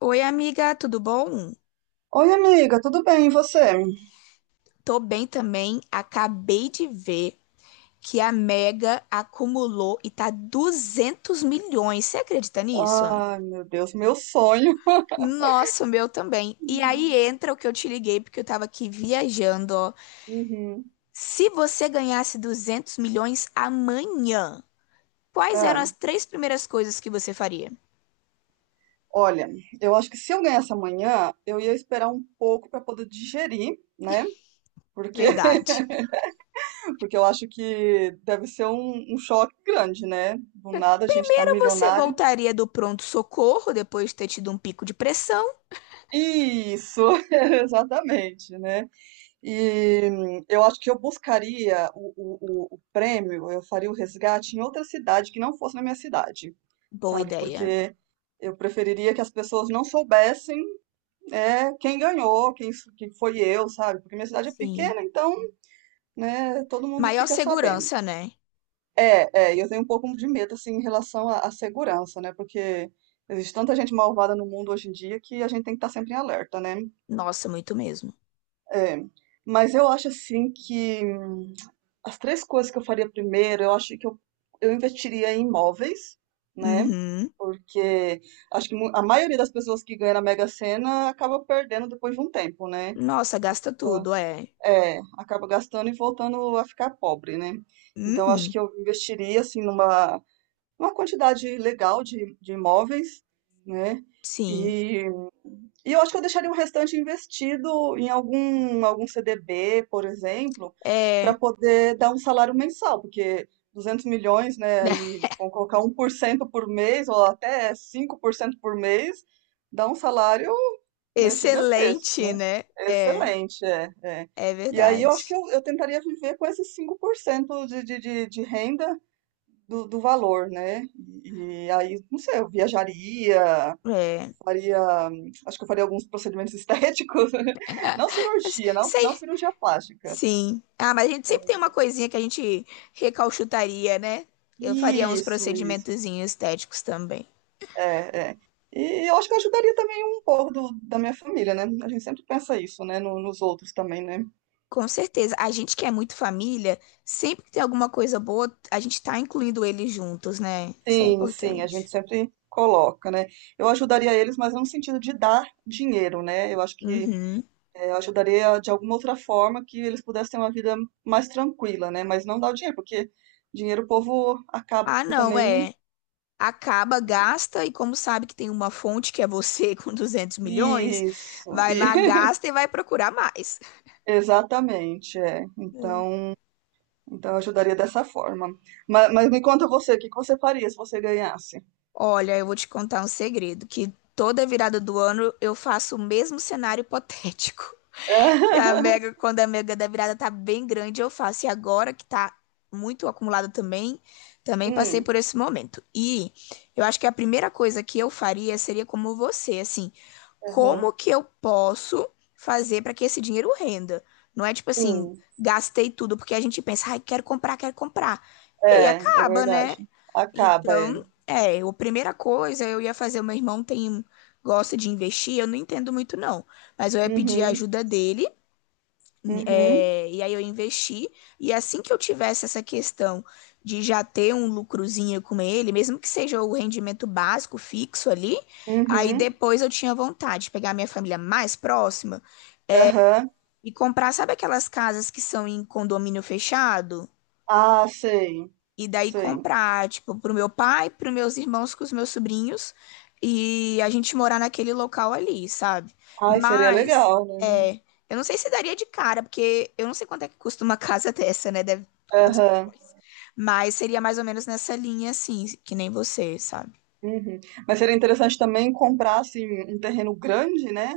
Oi, amiga, tudo bom? Oi, amiga, tudo bem? E você? Tô bem também. Acabei de ver que a Mega acumulou e tá 200 milhões. Você acredita nisso? Ai, meu Deus, meu sonho. Nossa, o meu também. E aí Uhum. entra o que eu te liguei, porque eu tava aqui viajando, ó. Se você ganhasse 200 milhões amanhã, quais eram Ah, as três primeiras coisas que você faria? olha, eu acho que se eu ganhasse amanhã, eu ia esperar um pouco para poder digerir, né? Porque, Verdade. porque eu acho que deve ser um choque grande, né? Do nada a gente tá Primeiro, você milionário. voltaria do pronto-socorro depois de ter tido um pico de pressão? Isso, exatamente, né? E eu acho que eu buscaria o prêmio, eu faria o resgate em outra cidade que não fosse na minha cidade, Boa sabe? ideia. Porque eu preferiria que as pessoas não soubessem quem ganhou, quem, quem foi eu, sabe? Porque minha cidade é Sim. pequena, então, né, todo mundo Maior fica sabendo. segurança, né? É, é, e eu tenho um pouco de medo, assim, em relação à segurança, né? Porque existe tanta gente malvada no mundo hoje em dia que a gente tem que estar sempre em alerta, né? Nossa, muito mesmo. É, mas eu acho, assim, que as três coisas que eu faria primeiro, eu acho que eu investiria em imóveis, né? Uhum. Porque acho que a maioria das pessoas que ganha na Mega Sena acaba perdendo depois de um tempo, né? Nossa, gasta tudo, é. É, acaba gastando e voltando a ficar pobre, né? Então acho Uhum. que eu investiria assim numa, uma quantidade legal de imóveis, né? Sim. E e eu acho que eu deixaria o restante investido em algum CDB, por exemplo, para É. poder dar um salário mensal, porque 200 milhões, né, aí vão colocar 1% por mês, ou até 5% por mês, dá um salário, né, gigantesco, Excelente, né? né? É. Excelente, é, é. É E aí eu acho que verdade. eu tentaria viver com esses 5% de renda do valor, né? E aí, não sei, eu viajaria, É. faria, acho que eu faria alguns procedimentos estéticos, não Mas, cirurgia, sei. não cirurgia plástica. Sim. Ah, mas a gente sempre tem É, uma coisinha que a gente recauchutaria, né? Eu faria uns isso, isso. procedimentozinhos estéticos também. É, é. E eu acho que eu ajudaria também um pouco da minha família, né? A gente sempre pensa isso, né? Nos outros também, né? Com certeza. A gente que é muito família, sempre que tem alguma coisa boa, a gente tá incluindo eles juntos, né? Isso é Sim, sim, a importante. gente sempre coloca, né? Eu ajudaria eles, mas não no sentido de dar dinheiro, né? Eu acho que Uhum. Eu ajudaria de alguma outra forma que eles pudessem ter uma vida mais tranquila, né? Mas não dar o dinheiro, porque dinheiro o povo acaba Ah, não, também. é. Acaba, gasta, e como sabe que tem uma fonte que é você com 200 milhões, Isso, vai lá, gasta e vai procurar mais. exatamente, é. Então eu ajudaria dessa forma. Mas me conta você, o que que você faria se você ganhasse? Olha, eu vou te contar um segredo, que toda virada do ano eu faço o mesmo cenário hipotético. E a mega, quando a mega da virada tá bem grande, eu faço. E agora que tá muito acumulado também, passei Hum, por esse momento. E eu acho que a primeira coisa que eu faria seria como você, assim, aham, como que eu posso fazer para que esse dinheiro renda? Não é tipo assim, sim, gastei tudo porque a gente pensa, ai, quero comprar, quero comprar. E aí é, é acaba, né? verdade. Acaba, é. Então, é, a primeira coisa eu ia fazer, o meu irmão tem gosta de investir, eu não entendo muito não, mas eu ia pedir a Uhum, ajuda dele uhum, é, e aí eu investi, e assim que eu tivesse essa questão de já ter um lucrozinho com ele, mesmo que seja o rendimento básico fixo ali, aí uhum, depois eu tinha vontade de pegar minha família mais próxima aham. e comprar, sabe aquelas casas que são em condomínio fechado? Ah, sei, E daí sei. comprar, tipo, pro meu pai, pros meus irmãos, com os meus sobrinhos, e a gente morar naquele local ali, sabe? Ai, seria Mas, legal, né? é, eu não sei se daria de cara, porque eu não sei quanto é que custa uma casa dessa, né? Deve, quantos Aham, milhões. Mas seria mais ou menos nessa linha, assim, que nem você, sabe? uhum. Mas seria interessante também comprar, assim, um terreno grande, né?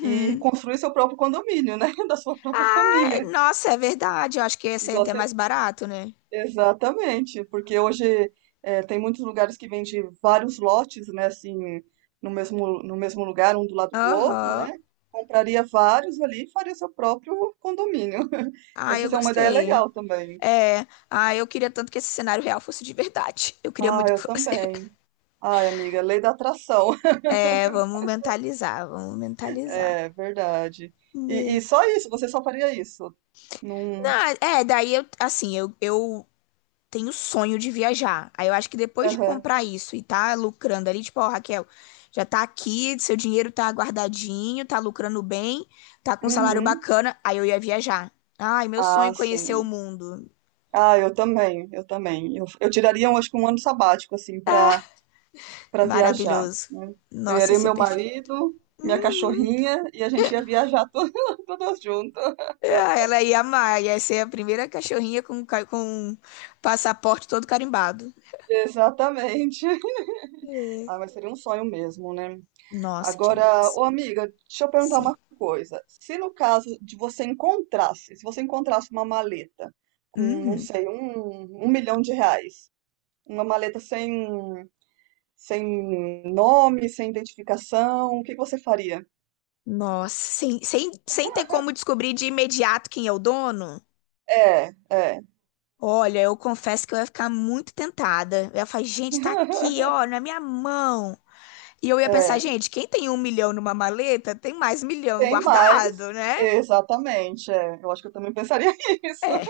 E construir seu próprio condomínio, né? Da sua própria Ah, é, família. nossa, é verdade. Eu acho que ia ser Igual até você... mais barato, né? Exatamente, porque hoje tem muitos lugares que vendem vários lotes, né, assim, no mesmo lugar, um do lado do outro, Aham. né? Compraria vários ali e faria seu próprio condomínio. Ah, eu Essa é uma ideia gostei. legal também. É, ah, eu queria tanto que esse cenário real fosse de verdade. Eu queria Ah, muito que eu fosse. também. Ai, amiga, lei da atração. É, vamos mentalizar, vamos mentalizar. É verdade. E, Né. e só isso, você só faria isso. Num... Não, é, daí eu, assim, eu tenho sonho de viajar. Aí eu acho que depois de Aham. comprar isso e tá lucrando ali, tipo, ó, Raquel, já tá aqui, seu dinheiro tá guardadinho, tá lucrando bem, tá com um salário Uhum. bacana, aí eu ia viajar. Ai, meu sonho é Ah, conhecer o sim. mundo. Ah, eu também, eu também. Eu tiraria, eu acho que um ano sabático, assim, pra Ah, para viajar, maravilhoso. né? Nossa, ia Pegaria ser meu perfeito. marido, minha cachorrinha e a gente ia viajar todas juntas. Ah, ela ia amar, ia ser a primeira cachorrinha com, com passaporte todo carimbado. Exatamente. Ah, mas seria um sonho mesmo, né? Nossa, Agora, demais. ô amiga, deixa eu perguntar Sim. uma coisa. Se você encontrasse uma maleta com, não Uhum. sei, um milhão de reais, uma maleta sem nome, sem identificação, o que que você faria? Nossa, sem ter como descobrir de imediato quem é o dono? É, é, Olha, eu confesso que eu ia ficar muito tentada. Eu ia falar, gente, tá aqui, ó, na minha mão. E eu ia pensar, é. gente, quem tem 1 milhão numa maleta tem mais milhão Tem mais. guardado, né? Exatamente, é. Eu acho que eu também pensaria isso. É.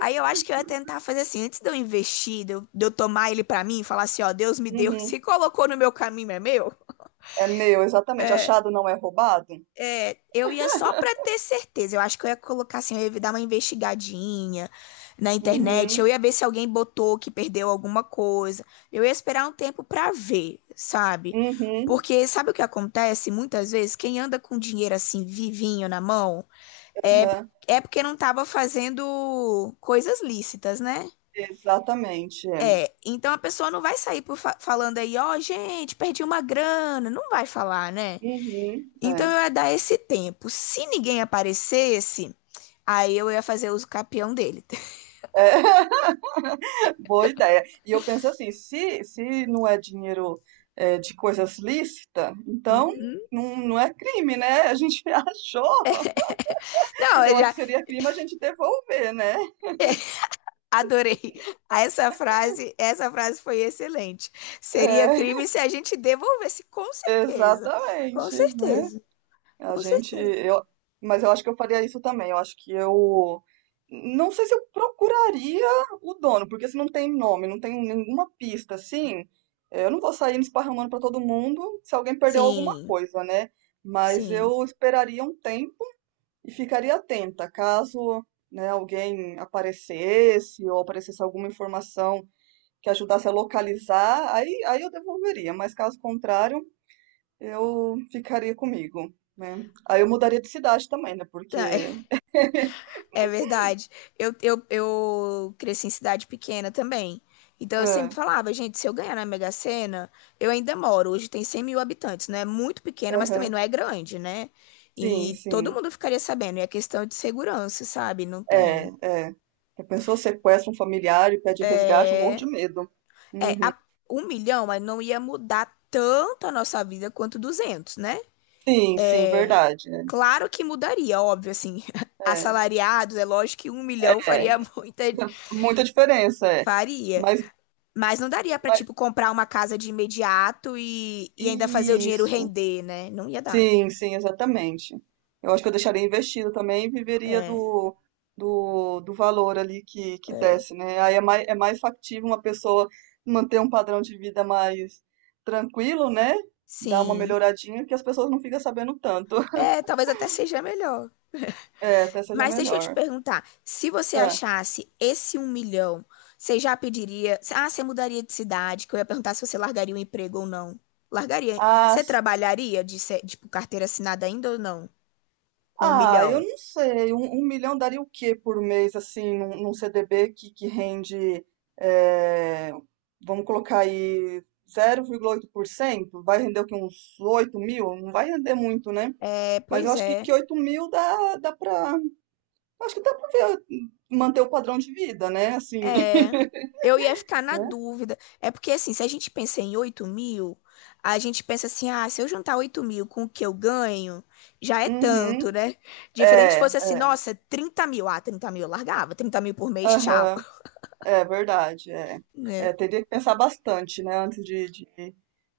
Aí eu acho que eu ia tentar fazer assim, antes de eu investir, de eu tomar ele pra mim, e falar assim, ó, Deus me deu, Uhum. se colocou no meu caminho, é meu. É meu, exatamente. Achado não é roubado? É, eu ia só pra ter certeza. Eu acho que eu ia colocar assim, eu ia dar uma investigadinha na internet. Eu Uhum. ia ver se alguém botou que perdeu alguma coisa. Eu ia esperar um tempo pra ver, sabe? Uhum. Porque sabe o que acontece muitas vezes? Quem anda com dinheiro assim, vivinho na mão, é, Aham. é porque não tava fazendo coisas lícitas, né? Exatamente, é. Então a pessoa não vai sair por falando aí, ó, gente, perdi uma grana. Não vai falar, né? Uhum. Então É. eu ia dar esse tempo. Se ninguém aparecesse, aí eu ia fazer uso capião dele. É. Boa ideia. E eu penso assim, se não é dinheiro de coisas lícitas, então Uhum. Não é crime, né? A gente achou. Não, eu Eu acho já que seria crime a gente devolver, né? adorei. Ah, essa frase. Essa frase foi excelente. Seria É, crime se a gente devolvesse, com certeza. Com exatamente, né? certeza. A Com gente, certeza. eu, mas eu acho que eu faria isso também. Eu acho que eu não sei se eu procuraria o dono, porque se não tem nome, não tem nenhuma pista assim, eu não vou sair esparramando para todo mundo se alguém perdeu alguma Sim, coisa, né? Mas sim. eu esperaria um tempo e ficaria atenta, caso, né, alguém aparecesse ou aparecesse alguma informação que ajudasse a localizar, aí eu devolveria, mas caso contrário, eu ficaria comigo, né? Aí eu mudaria de cidade também, né? Tá. Porque. É verdade. Eu cresci em cidade pequena também. Então eu sempre É, falava, gente, se eu ganhar na Mega Sena, eu ainda moro. Hoje tem 100 mil habitantes, não é muito pequena, mas também não aham, é grande, né? sim, E todo sim. mundo ficaria sabendo. E a questão de segurança, sabe? Não É, tem. é. A pessoa sequestra um familiar e pede resgate, eu morro de medo. É, Uhum. 1 milhão, mas não ia mudar tanto a nossa vida quanto 200, né? Sim, sim, verdade. Né? Claro que mudaria, óbvio, assim. É, Assalariados, é lógico que 1 milhão é. faria muita. Muita diferença, é. Faria. Mas, Mas não daria pra, mas tipo, comprar uma casa de imediato e ainda fazer o dinheiro isso. render, né? Não ia dar. Sim, sim, exatamente. Eu acho que eu deixaria investido também e viveria É, do, do valor ali que é. desce, né? Aí é mais factível uma pessoa manter um padrão de vida mais tranquilo, né? Dar uma Sim. melhoradinha que as pessoas não ficam sabendo tanto. É, talvez até seja melhor. É, até seja Mas deixa eu te melhor. perguntar, se você Ah, achasse esse 1 milhão, você já pediria? Ah, você mudaria de cidade? Que eu ia perguntar se você largaria o emprego ou não. Largaria. ah, Você trabalharia de, tipo, carteira assinada ainda ou não? Com um Ah, eu milhão? não sei. Um milhão daria o quê por mês, assim, num CDB que rende, eh, vamos colocar aí, 0,8%. Vai render o quê? Uns 8 mil? Não vai render muito, né? É, Mas eu pois acho que é. 8 mil dá, pra. Acho que dá pra ver, manter o padrão de vida, né? Assim, É, eu ia ficar na né? dúvida. É porque, assim, se a gente pensa em 8 mil, a gente pensa assim, ah, se eu juntar 8 mil com o que eu ganho, já é Uhum, tanto, né? Diferente se é, fosse assim, nossa, 30 mil. Ah, 30 mil eu largava, 30 mil por mês, tchau. aham, é verdade. É. Né, É, teria que pensar bastante, né, antes de, de,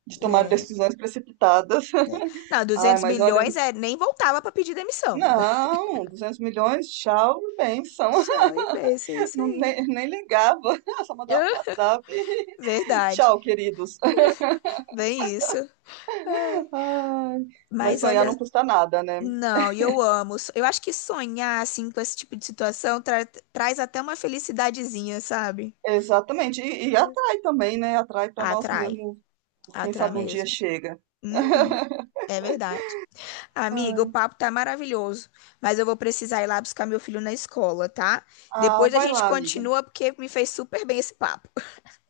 de tomar né, decisões precipitadas. né. Não, Ai, 200 mas olha. milhões é, nem voltava pra pedir demissão. Não, 200 milhões, tchau, bênção. Tchau e beijo, é isso Não, aí. nem ligava, só mandava um Ah, WhatsApp. verdade, Tchau, queridos. bem isso. Ai. Ai, mas Mas sonhar olha. não custa nada, né? Não, e eu amo. Eu acho que sonhar assim com esse tipo de situação traz até uma felicidadezinha, sabe? Exatamente. E atrai também, né? Atrai para nós Atrai, mesmos. Quem atrai sabe um dia mesmo. chega. Uhum, é verdade. Amiga, o papo tá maravilhoso, mas eu vou precisar ir lá buscar meu filho na escola, tá? Ah, Depois a vai gente lá, amiga. continua porque me fez super bem esse papo.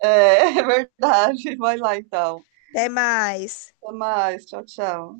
É, é verdade. Vai lá então. Até mais. Até mais. Tchau, tchau.